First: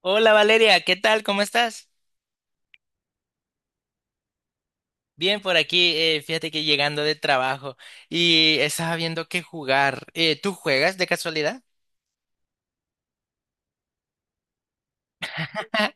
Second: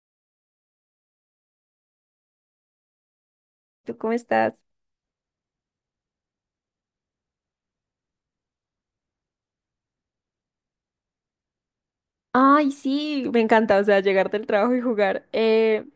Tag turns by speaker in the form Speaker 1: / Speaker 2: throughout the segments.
Speaker 1: Hola Valeria, ¿qué tal? ¿Cómo estás?
Speaker 2: ¿Tú cómo estás?
Speaker 1: Bien, por aquí, fíjate que llegando de trabajo y estaba viendo qué jugar. ¿Tú juegas de casualidad?
Speaker 2: Ay, sí, me encanta, o sea, llegar del trabajo y jugar.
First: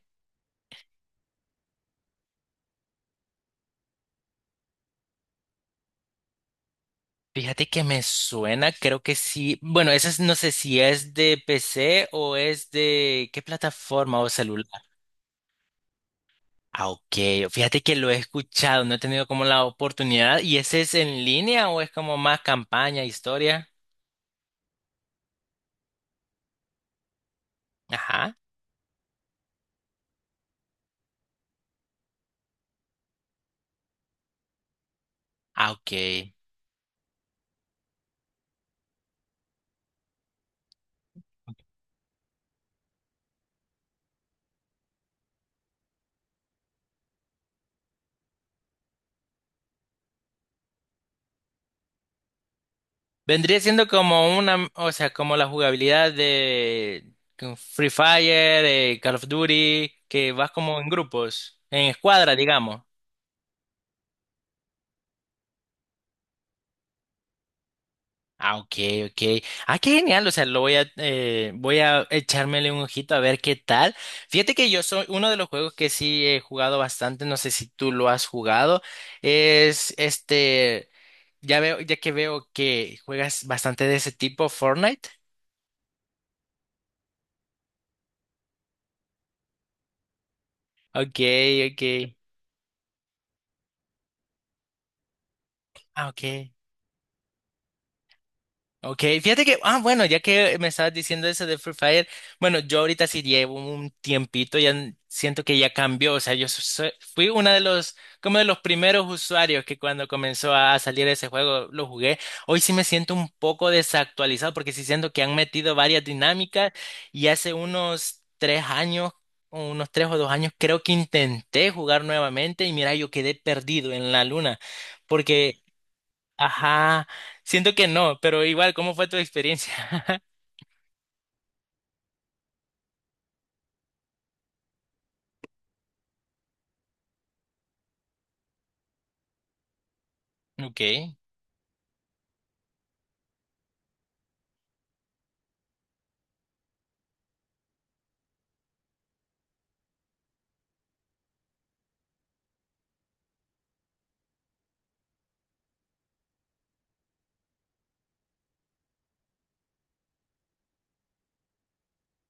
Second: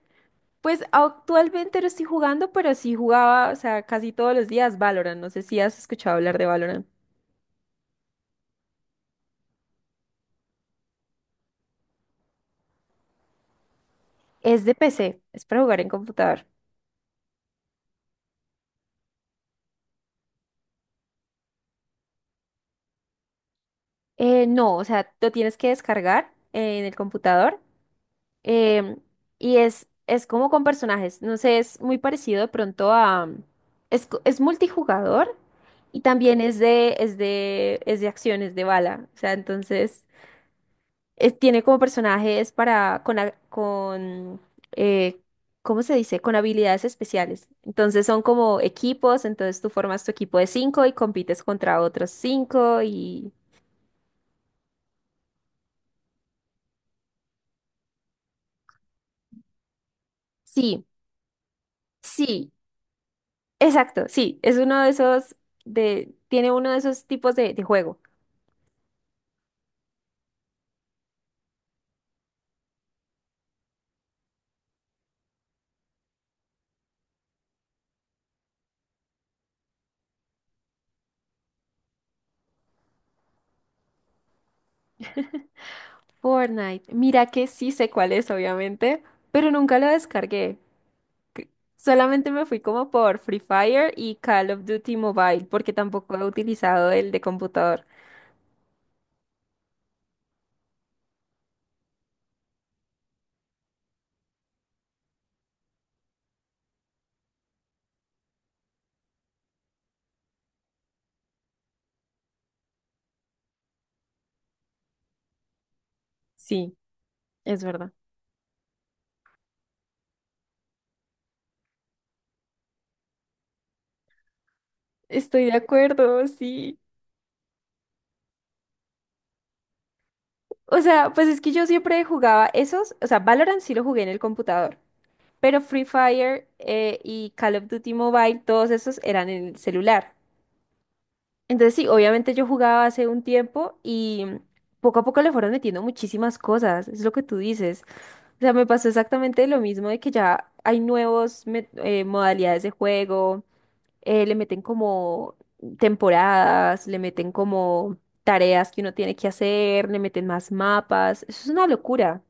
Speaker 2: Pues actualmente no estoy jugando, pero sí jugaba, o sea, casi todos los días Valorant. No sé si has escuchado hablar de Valorant.
Speaker 1: Fíjate que me suena, creo que sí. Bueno, no sé si es de PC o es de qué plataforma o celular.
Speaker 2: Es de PC, es para jugar en computador.
Speaker 1: Ah, ok. Fíjate que lo he escuchado, no he tenido como la oportunidad. ¿Y ese es en línea o es como más campaña, historia?
Speaker 2: No, o sea, lo tienes que descargar en el computador.
Speaker 1: Ajá.
Speaker 2: em, y es como con personajes. No sé, es muy parecido de pronto a... Es multijugador
Speaker 1: Ah, ok.
Speaker 2: y también es de acciones de bala. O sea, entonces... Tiene como personajes para con eh, ¿cómo se dice? Con habilidades especiales. Entonces son como equipos, entonces tú formas tu equipo de cinco y compites contra otros cinco y
Speaker 1: Vendría siendo como una, o sea, como la jugabilidad de con Free Fire, Call of Duty, que vas como
Speaker 2: sí,
Speaker 1: en grupos, en escuadra,
Speaker 2: sí,
Speaker 1: digamos.
Speaker 2: exacto, sí, es uno de esos de tiene uno de esos tipos de juego.
Speaker 1: Ah, ok, ok. Ah, qué genial. O sea, voy a echármele un ojito a ver qué tal. Fíjate que yo soy uno de los juegos que sí he jugado bastante. No sé si tú lo has jugado. Es ya que veo que juegas bastante de ese tipo, Fortnite.
Speaker 2: Fortnite. Mira que sí sé cuál es, obviamente, pero nunca lo descargué.
Speaker 1: Ok, ok.
Speaker 2: Solamente me fui como por Free Fire y Call of Duty Mobile, porque
Speaker 1: Ah,
Speaker 2: tampoco he
Speaker 1: ok.
Speaker 2: utilizado el de computador.
Speaker 1: Ok, fíjate que, ah, bueno, ya que me estabas diciendo eso de Free Fire, bueno, yo ahorita sí llevo un tiempito, siento que ya cambió, o sea, fui como de los primeros usuarios que cuando comenzó a salir ese juego lo jugué. Hoy sí me siento un poco desactualizado porque sí siento que han metido varias dinámicas
Speaker 2: Sí.
Speaker 1: y hace
Speaker 2: Es verdad.
Speaker 1: unos 3 años, o unos 3 o 2 años, creo que intenté jugar nuevamente y mira, yo quedé perdido en la luna
Speaker 2: Estoy de
Speaker 1: porque.
Speaker 2: acuerdo, sí.
Speaker 1: Ajá, siento que no, pero igual, ¿cómo fue tu experiencia?
Speaker 2: O sea, pues es que yo siempre jugaba esos, o sea, Valorant sí lo jugué en el computador, pero Free Fire y Call of Duty Mobile, todos esos eran en el celular.
Speaker 1: Ok.
Speaker 2: Entonces sí, obviamente yo jugaba hace un tiempo y mm, poco a poco le fueron metiendo muchísimas cosas, es lo que tú dices. O sea, me pasó exactamente lo mismo de que ya hay nuevos modalidades de juego. Le meten como temporadas, le meten como tareas que uno tiene que hacer, le meten más mapas. Eso es una locura.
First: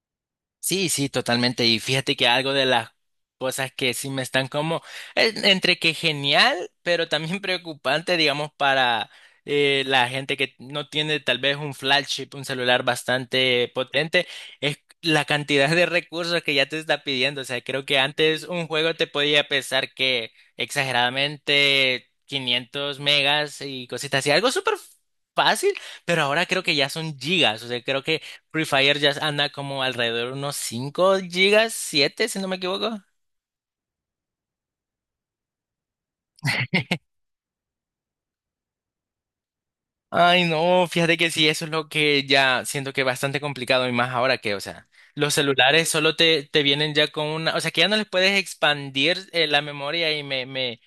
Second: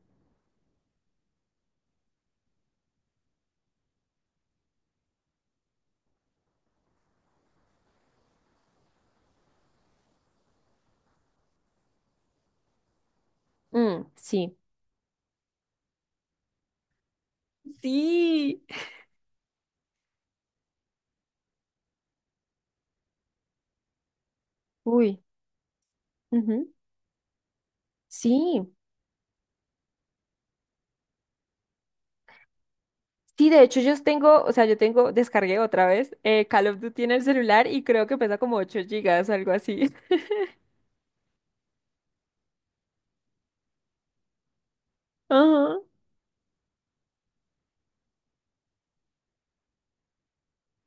Speaker 1: Sí, sí, totalmente. Y fíjate que algo de las cosas que sí me están como entre que genial, pero también preocupante, digamos, para la gente que no tiene tal vez un flagship, un celular bastante
Speaker 2: Mm,
Speaker 1: potente,
Speaker 2: sí.
Speaker 1: es la cantidad de recursos que ya te está pidiendo. O sea, creo que antes
Speaker 2: Sí.
Speaker 1: un juego te podía pesar que exageradamente 500 megas y cositas así, algo súper
Speaker 2: Uy.
Speaker 1: fácil, pero ahora creo
Speaker 2: Ujú.
Speaker 1: que ya son gigas. O sea, creo que
Speaker 2: Sí.
Speaker 1: Free Fire ya anda como alrededor de unos 5 gigas, 7 si no me equivoco.
Speaker 2: Sí, de hecho yo tengo, o sea, yo tengo, descargué otra vez Call of Duty en el celular y creo que pesa como 8 gigas, algo así.
Speaker 1: Ay, no, fíjate que sí, eso es lo que ya siento que es bastante complicado y más ahora que, o sea, los
Speaker 2: Ajá.
Speaker 1: celulares solo te vienen ya o sea, que ya no les puedes expandir la memoria y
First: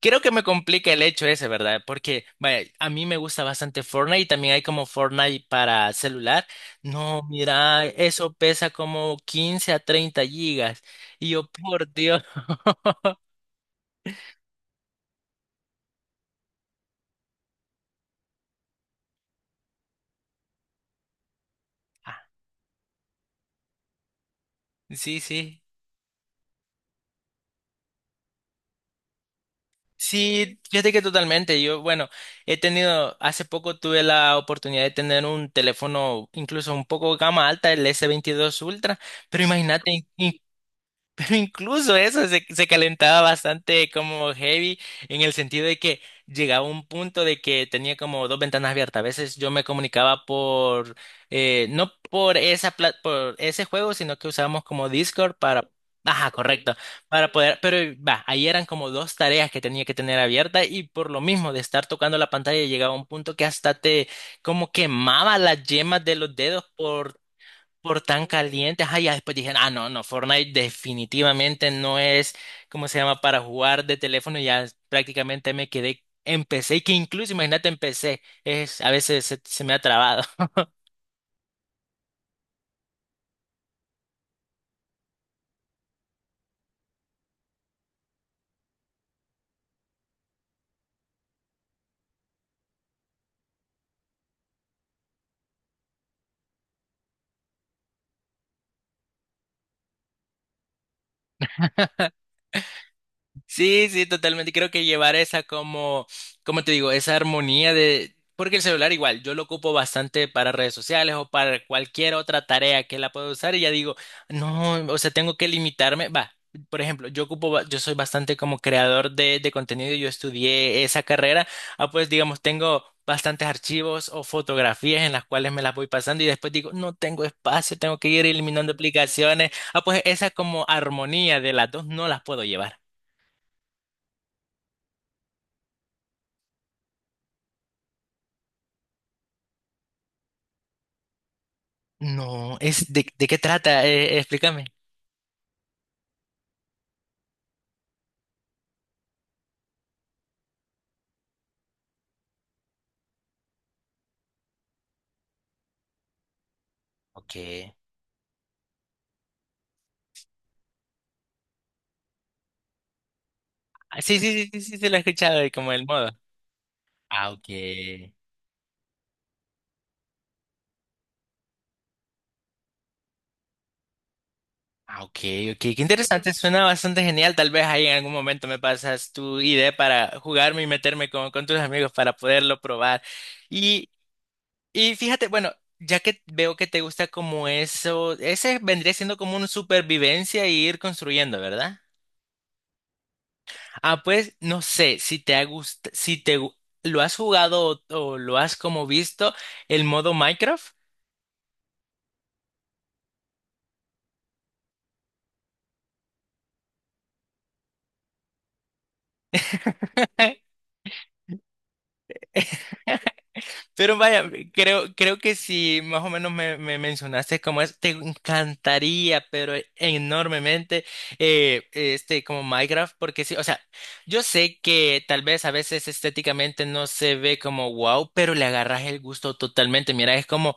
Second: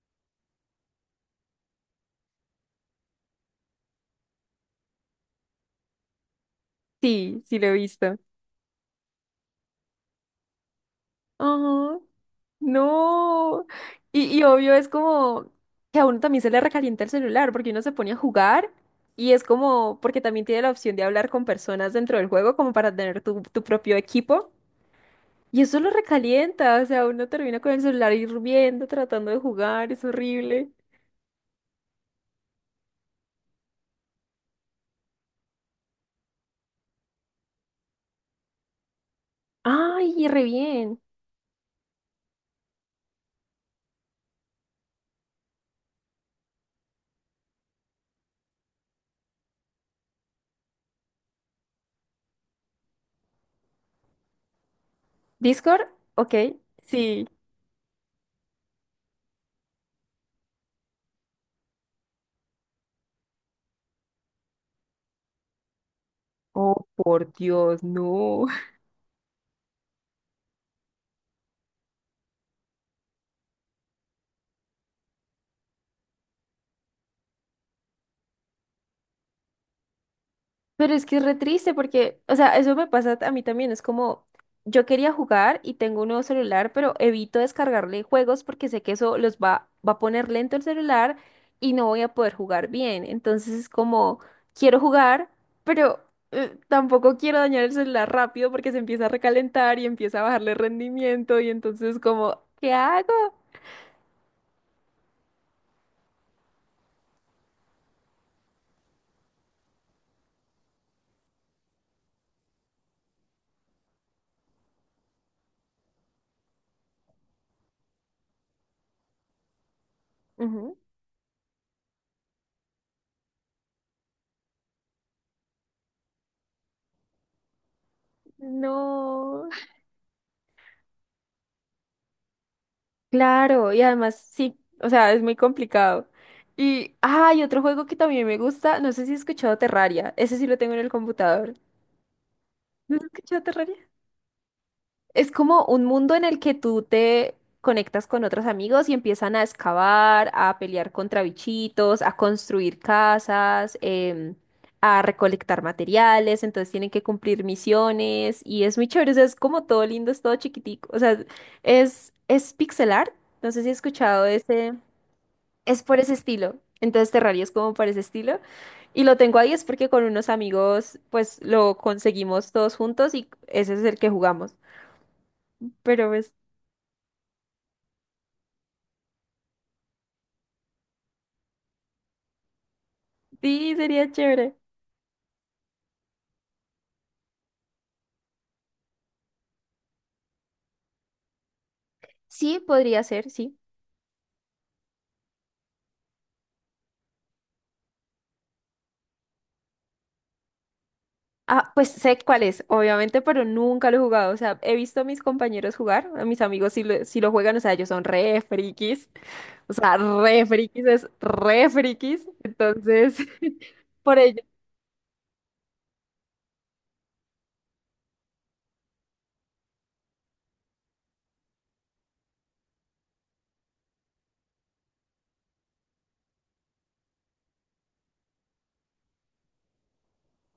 Speaker 1: creo que me complica el hecho ese, ¿verdad? Porque, vaya, a mí me gusta bastante Fortnite y también hay como Fortnite para celular. No,
Speaker 2: Sí, sí lo he
Speaker 1: mira,
Speaker 2: visto.
Speaker 1: eso pesa como 15 a 30 gigas. Y yo, por
Speaker 2: Ajá.
Speaker 1: Dios.
Speaker 2: No. Y obvio es como que a uno también se le recalienta el celular porque uno se pone a jugar y es como porque también tiene la opción de hablar con personas dentro
Speaker 1: Ah,
Speaker 2: del juego como para tener tu propio equipo.
Speaker 1: sí, sí.
Speaker 2: Y eso lo recalienta, o sea, uno termina con el celular hirviendo, tratando de jugar, es
Speaker 1: Sí,
Speaker 2: horrible.
Speaker 1: fíjate que totalmente. Yo, bueno, hace poco tuve la oportunidad de tener un teléfono incluso un poco gama alta, el S22 Ultra, pero imagínate,
Speaker 2: Ay, y re bien.
Speaker 1: pero incluso eso se calentaba bastante como heavy en el sentido de que llegaba un punto de que tenía como dos ventanas abiertas. A veces yo me comunicaba no por por ese juego, sino que usábamos como Discord
Speaker 2: ¿Discord?
Speaker 1: ajá,
Speaker 2: Ok,
Speaker 1: correcto,
Speaker 2: sí.
Speaker 1: para poder, pero va, ahí eran como dos tareas que tenía que tener abiertas y por lo mismo de estar tocando la pantalla llegaba un punto que hasta te como quemaba las yemas de los dedos
Speaker 2: Oh,
Speaker 1: por
Speaker 2: por Dios,
Speaker 1: por tan
Speaker 2: no.
Speaker 1: calientes ya después dije, ah, no, no, Fortnite definitivamente no es, ¿cómo se llama?, para jugar de teléfono. Ya prácticamente empecé, y que incluso, imagínate, empecé, a veces se me ha trabado.
Speaker 2: Pero es que es re triste porque, o sea, eso me pasa a mí también. Es como, yo quería jugar y tengo un nuevo celular, pero evito descargarle juegos porque sé que eso los va a poner lento el celular y no voy a poder jugar bien. Entonces es como, quiero jugar, pero tampoco quiero dañar el celular rápido porque se empieza a recalentar y empieza a bajarle rendimiento y entonces como, ¿qué hago?
Speaker 1: Sí, sí, totalmente. Creo que llevar esa como te digo, esa armonía porque el celular igual, yo lo ocupo bastante para redes sociales o para cualquier otra tarea que la pueda usar y ya digo, no, o sea, tengo que limitarme. Va, por ejemplo, yo soy bastante como creador de contenido, yo
Speaker 2: Ujú.
Speaker 1: estudié esa carrera, ah, pues digamos, tengo bastantes archivos o fotografías en las cuales me las voy pasando y después digo, no tengo espacio, tengo que ir eliminando
Speaker 2: No.
Speaker 1: aplicaciones. Ah, pues esa como armonía de las dos no las puedo llevar.
Speaker 2: Claro, y además sí, o sea, es muy complicado. Y hay otro juego que también me gusta, no sé si has escuchado Terraria, ese sí lo tengo en el computador.
Speaker 1: No,
Speaker 2: ¿No has
Speaker 1: ¿de qué
Speaker 2: escuchado Terraria?
Speaker 1: trata? Explícame.
Speaker 2: Es como un mundo en el que tú te conectas con otros amigos y empiezan a excavar, a pelear contra bichitos, a construir casas, a recolectar materiales, entonces tienen que
Speaker 1: Ok.
Speaker 2: cumplir misiones y es muy chévere, o sea, es como todo lindo, es todo chiquitico, o sea, es pixel art, no sé si has
Speaker 1: Ah, sí,
Speaker 2: escuchado
Speaker 1: sí, sí, sí,
Speaker 2: ese.
Speaker 1: sí, se lo he escuchado, y como
Speaker 2: Es
Speaker 1: el
Speaker 2: por
Speaker 1: modo.
Speaker 2: ese estilo. Entonces
Speaker 1: Ah,
Speaker 2: Terraria es como por ese
Speaker 1: ok.
Speaker 2: estilo. Y lo tengo ahí es porque con unos amigos pues lo conseguimos todos juntos y ese es el que jugamos.
Speaker 1: Ah, ok, ok. Qué
Speaker 2: Pero
Speaker 1: interesante,
Speaker 2: pues
Speaker 1: suena bastante genial. Tal vez ahí en algún momento me pasas tu idea para jugarme y meterme con tus amigos para poderlo probar.
Speaker 2: sí,
Speaker 1: Y,
Speaker 2: sería chévere.
Speaker 1: y fíjate, bueno, ya que veo que te gusta como eso, ese vendría siendo como una supervivencia y ir construyendo, ¿verdad?
Speaker 2: Sí, podría ser, sí.
Speaker 1: Ah, pues no sé si te ha gust- si te gu- lo has jugado o lo has como visto el modo Minecraft.
Speaker 2: Ah, pues sé cuál es, obviamente, pero nunca lo he jugado. O sea, he visto a mis compañeros jugar, a mis amigos si lo, si lo juegan, o sea, ellos son re frikis. O sea, re frikis es re frikis. Entonces,
Speaker 1: Pero
Speaker 2: por
Speaker 1: vaya,
Speaker 2: ello.
Speaker 1: creo que si más o menos me mencionaste cómo es, te encantaría, pero enormemente, como Minecraft, porque sí, o sea, yo sé que tal vez a veces estéticamente no se ve como wow, pero le agarras el gusto totalmente. Mira, es como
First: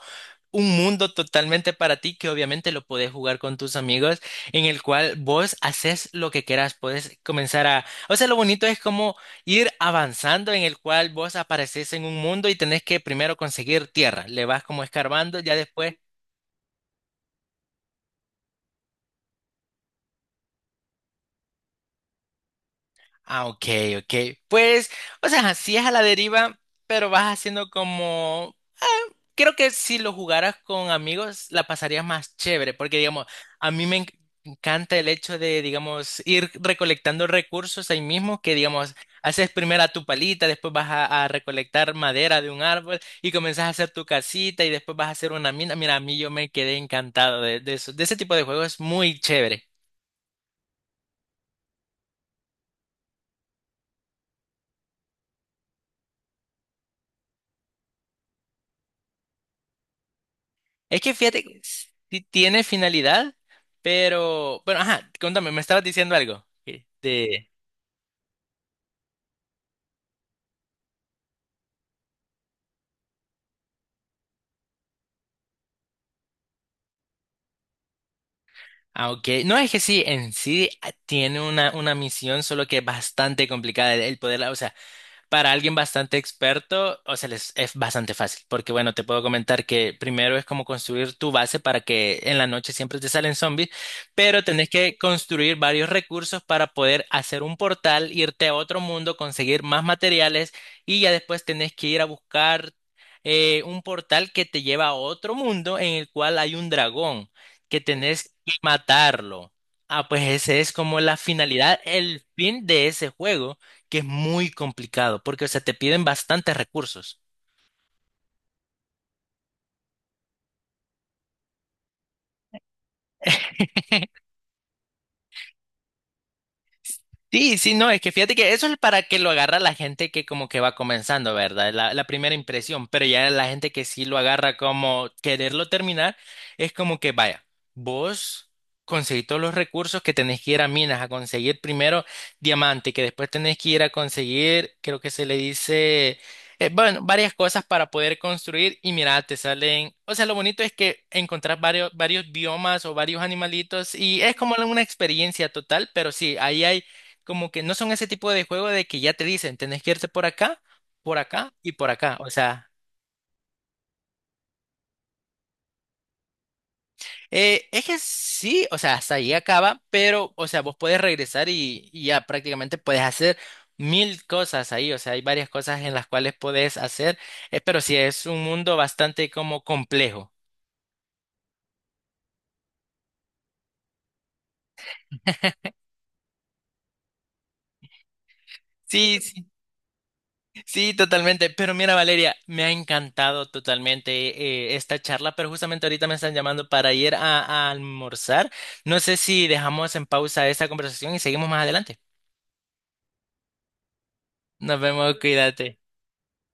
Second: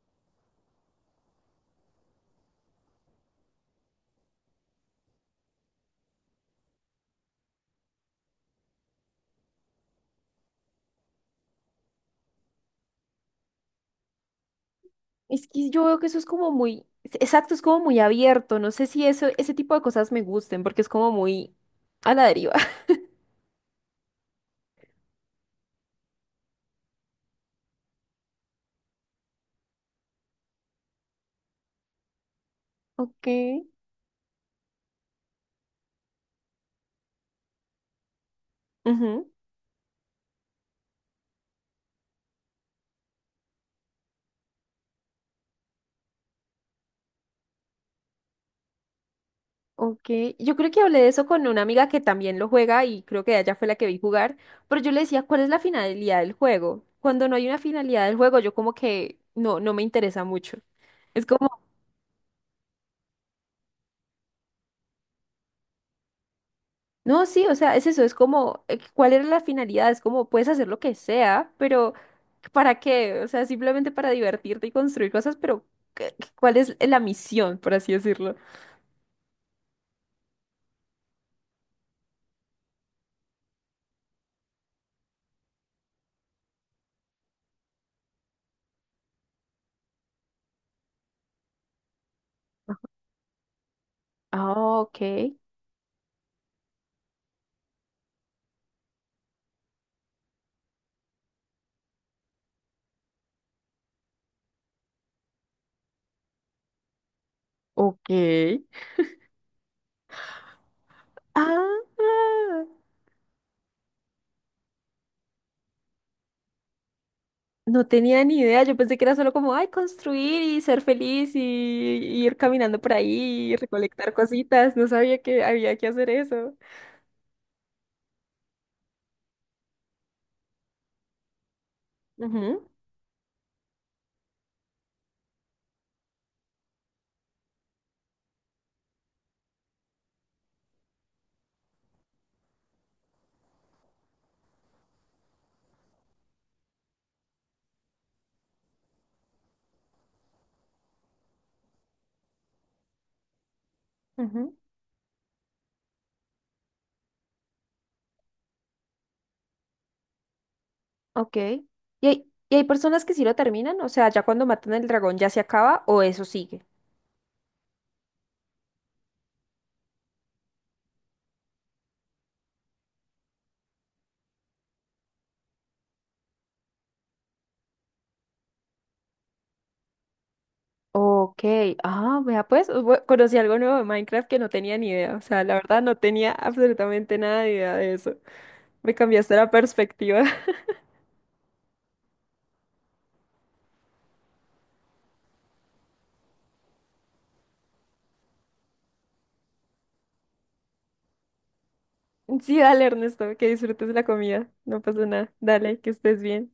Speaker 1: un mundo totalmente para ti que obviamente lo podés jugar con tus amigos, en el cual vos haces lo que quieras, puedes comenzar a. O sea, lo bonito es como ir avanzando en el cual vos apareces en un mundo y tenés que primero conseguir tierra, le vas como escarbando,
Speaker 2: Es
Speaker 1: ya
Speaker 2: que yo
Speaker 1: después.
Speaker 2: veo que eso es como muy, exacto, es como muy abierto. No sé si eso, ese tipo de cosas me gusten, porque es como muy a la deriva.
Speaker 1: Ah, ok, ok. Pues, o sea, así es a la deriva, pero vas haciendo como. Creo que si lo jugaras con amigos, la pasarías más chévere, porque digamos,
Speaker 2: Ok,
Speaker 1: a mí encanta el hecho de, digamos, ir recolectando recursos ahí mismo, que digamos,
Speaker 2: ujú,
Speaker 1: haces primero a tu palita, después vas a recolectar madera de un árbol y comenzás a hacer tu casita y después vas a hacer una mina. Mira, a mí yo me quedé encantado de eso, de ese tipo de juegos, es muy chévere.
Speaker 2: ok. Yo creo que hablé de eso con una amiga que también lo juega y creo que ella fue la que vi jugar, pero yo le decía, ¿cuál es la finalidad del juego? Cuando no hay una finalidad del juego, yo como que no, no me interesa mucho.
Speaker 1: Es que
Speaker 2: Es
Speaker 1: fíjate,
Speaker 2: como.
Speaker 1: que sí tiene finalidad, pero, bueno, ajá, contame, me estabas diciendo algo.
Speaker 2: No, sí,
Speaker 1: De.
Speaker 2: o sea, es eso, es como, ¿cuál era la finalidad? Es como, puedes hacer lo que sea, pero ¿para qué? O sea, simplemente para divertirte y construir cosas, pero ¿cuál es la misión, por así decirlo?
Speaker 1: Ah, ok. No es que sí, en sí tiene una misión, solo que es bastante complicada el poderla, o sea, para alguien bastante experto, o sea, les es bastante fácil, porque bueno, te puedo comentar que primero es como construir tu base para que en la noche siempre te salen zombies, pero tenés
Speaker 2: Ah,
Speaker 1: que
Speaker 2: ok.
Speaker 1: construir varios recursos para poder hacer un portal, irte a otro mundo, conseguir más materiales y ya después tenés que ir a buscar un portal que te lleva a otro mundo en el cual hay un dragón que
Speaker 2: Ok.
Speaker 1: tenés que matarlo. Ah, pues ese es como la finalidad, el
Speaker 2: Ah,
Speaker 1: fin de ese juego que es muy complicado porque, o sea, te piden bastantes recursos.
Speaker 2: no tenía ni idea, yo pensé que era solo como, ay, construir y ser feliz y ir caminando por ahí y recolectar cositas, no sabía que había que hacer eso.
Speaker 1: Sí, sí, no, es que fíjate que eso es para que lo agarra la gente que como que va comenzando, ¿verdad? La primera
Speaker 2: Ujú,
Speaker 1: impresión, pero ya la gente que sí lo agarra como quererlo terminar, es como que vaya, vos conseguís todos los recursos que tenés que ir a minas, a conseguir primero diamante, que después tenés que ir a conseguir, creo que se le dice, bueno, varias cosas para poder construir y mira, te salen, o sea, lo bonito es que encontrás varios biomas o varios animalitos y es como
Speaker 2: ujú.
Speaker 1: una experiencia total, pero sí, ahí hay como que no son ese tipo de juego de que ya te dicen, tenés que irte por
Speaker 2: Ok.
Speaker 1: acá
Speaker 2: ¿Y
Speaker 1: y por acá. O
Speaker 2: y hay
Speaker 1: sea,
Speaker 2: personas que sí lo terminan? O sea, ya cuando matan al dragón ya se acaba o eso sigue.
Speaker 1: es que sí, o sea, hasta ahí acaba, pero, o sea, vos puedes regresar y ya prácticamente puedes hacer mil cosas ahí. O sea, hay varias cosas en las cuales puedes hacer, pero sí es un mundo bastante como complejo.
Speaker 2: Ok. Ah, vea pues, conocí algo nuevo de Minecraft que no tenía ni idea. O sea, la verdad no tenía absolutamente nada de idea de eso. Me
Speaker 1: Sí,
Speaker 2: cambiaste
Speaker 1: sí,
Speaker 2: la perspectiva.
Speaker 1: sí, totalmente. Pero mira, Valeria, me ha encantado totalmente esta charla, pero justamente ahorita me están llamando para ir a almorzar. No sé si dejamos en pausa esta conversación y seguimos más adelante.
Speaker 2: Sí, dale, Ernesto, que disfrutes la comida.
Speaker 1: Nos
Speaker 2: No pasa
Speaker 1: vemos,
Speaker 2: nada.
Speaker 1: cuídate.
Speaker 2: Dale, que estés bien.